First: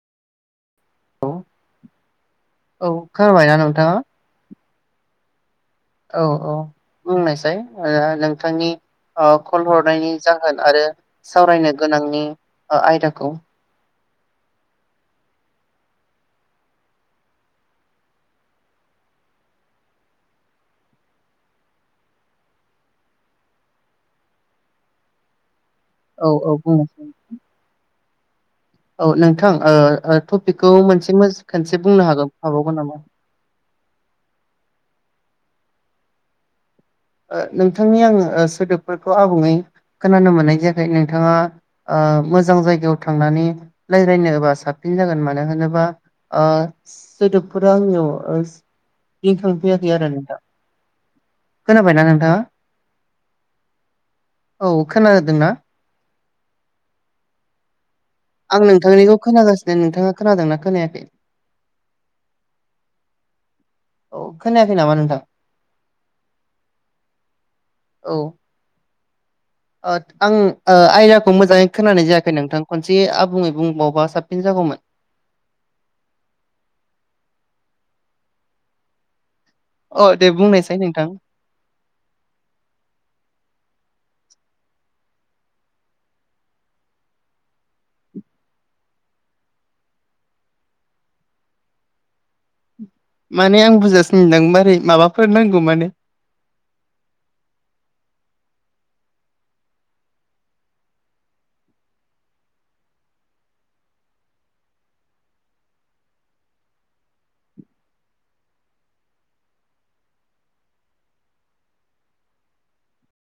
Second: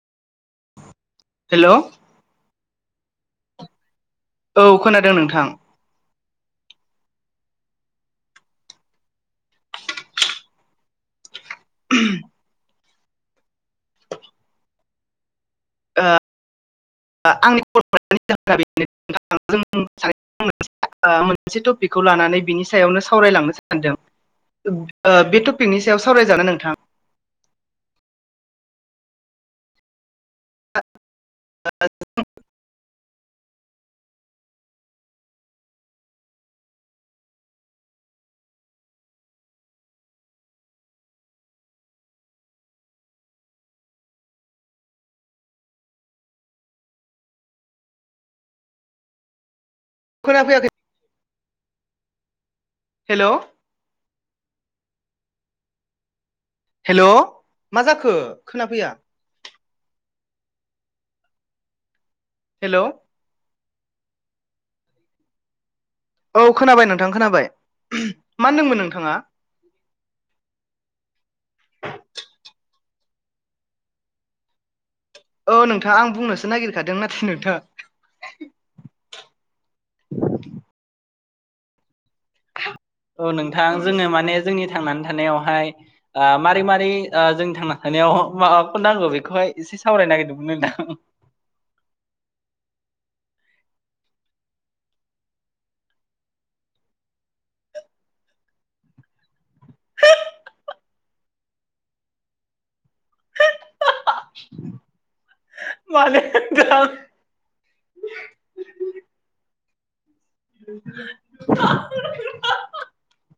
औ हेलोव खोनाबायना नोंथां औ खोनादों नोंथां औ औ बुंनायसाय ओ नोंथांनि ओ कल हरनायनि जाहोन आरो सावरायनो गोनांनि आयदाखौ ओ आ आंनि [unintelligible] [unintelligible] मोनसे टपिकखौ लानानै बिनि सायावनो सावरायलांनो सानदों ओ बे [unintelligible] पिकनि सायाव औ सावरायजानो औ नोंथां बुंनोसै औ नोंथां ओ टपिकखौ ओ ओ मोनसे खनसे बुंनो हागोन हाबावगोन नामा ओ नोंथांनि आङो सोदोबफोरखौ आबुङै खोनानो मोननाय जायाखै नोंथाङा ओ मोजां जायगायाव थांनानै रायज्लायनो एबा साबसिन साबसिन जागोन मानो होनोबा ओ सोदोबफोरा आंनियाव फैयाखै आरो नोंथां खोनाफैयाखै खोनाबायना नोंथाङा हेलौ औ खोनादोंना हेल' नोंथाङा खो आं नोंथांनिखौ खोनागासिनो नोंथाङा खोनादोंना खोनायाखै हेलौ औ खोनाखै नामा नोंथा औ खोनाबाय नोंथां खोनाबाय मा औ होनदोंमोन नोंथाङा ओ आं ओ आयदाखौ मोजाङै खोनानाय जायाखै नोंथां खनसे आबुङै बुंबावबा साबसिन जागौमोन औ नोंथाङा आं बुंनोसो नागिरखादों नाथाय नोंथाङ अ दे बुंनोसै नोंथां [unintelligible] औ नोंथां जोंङो माने जोंनि थांनानै थानायावहाय ओ मारै मारै जोंनि थांना थानाय माबाफोर नांगौ बेखौहाय एसे सावरायनो नागिरदोंमोन नोथां माने आं बुरजायासै नोथां मारै माबाफोर नांगौ माने [unintelligible] [unintelligible] माल [unintelligible] [unintelligible]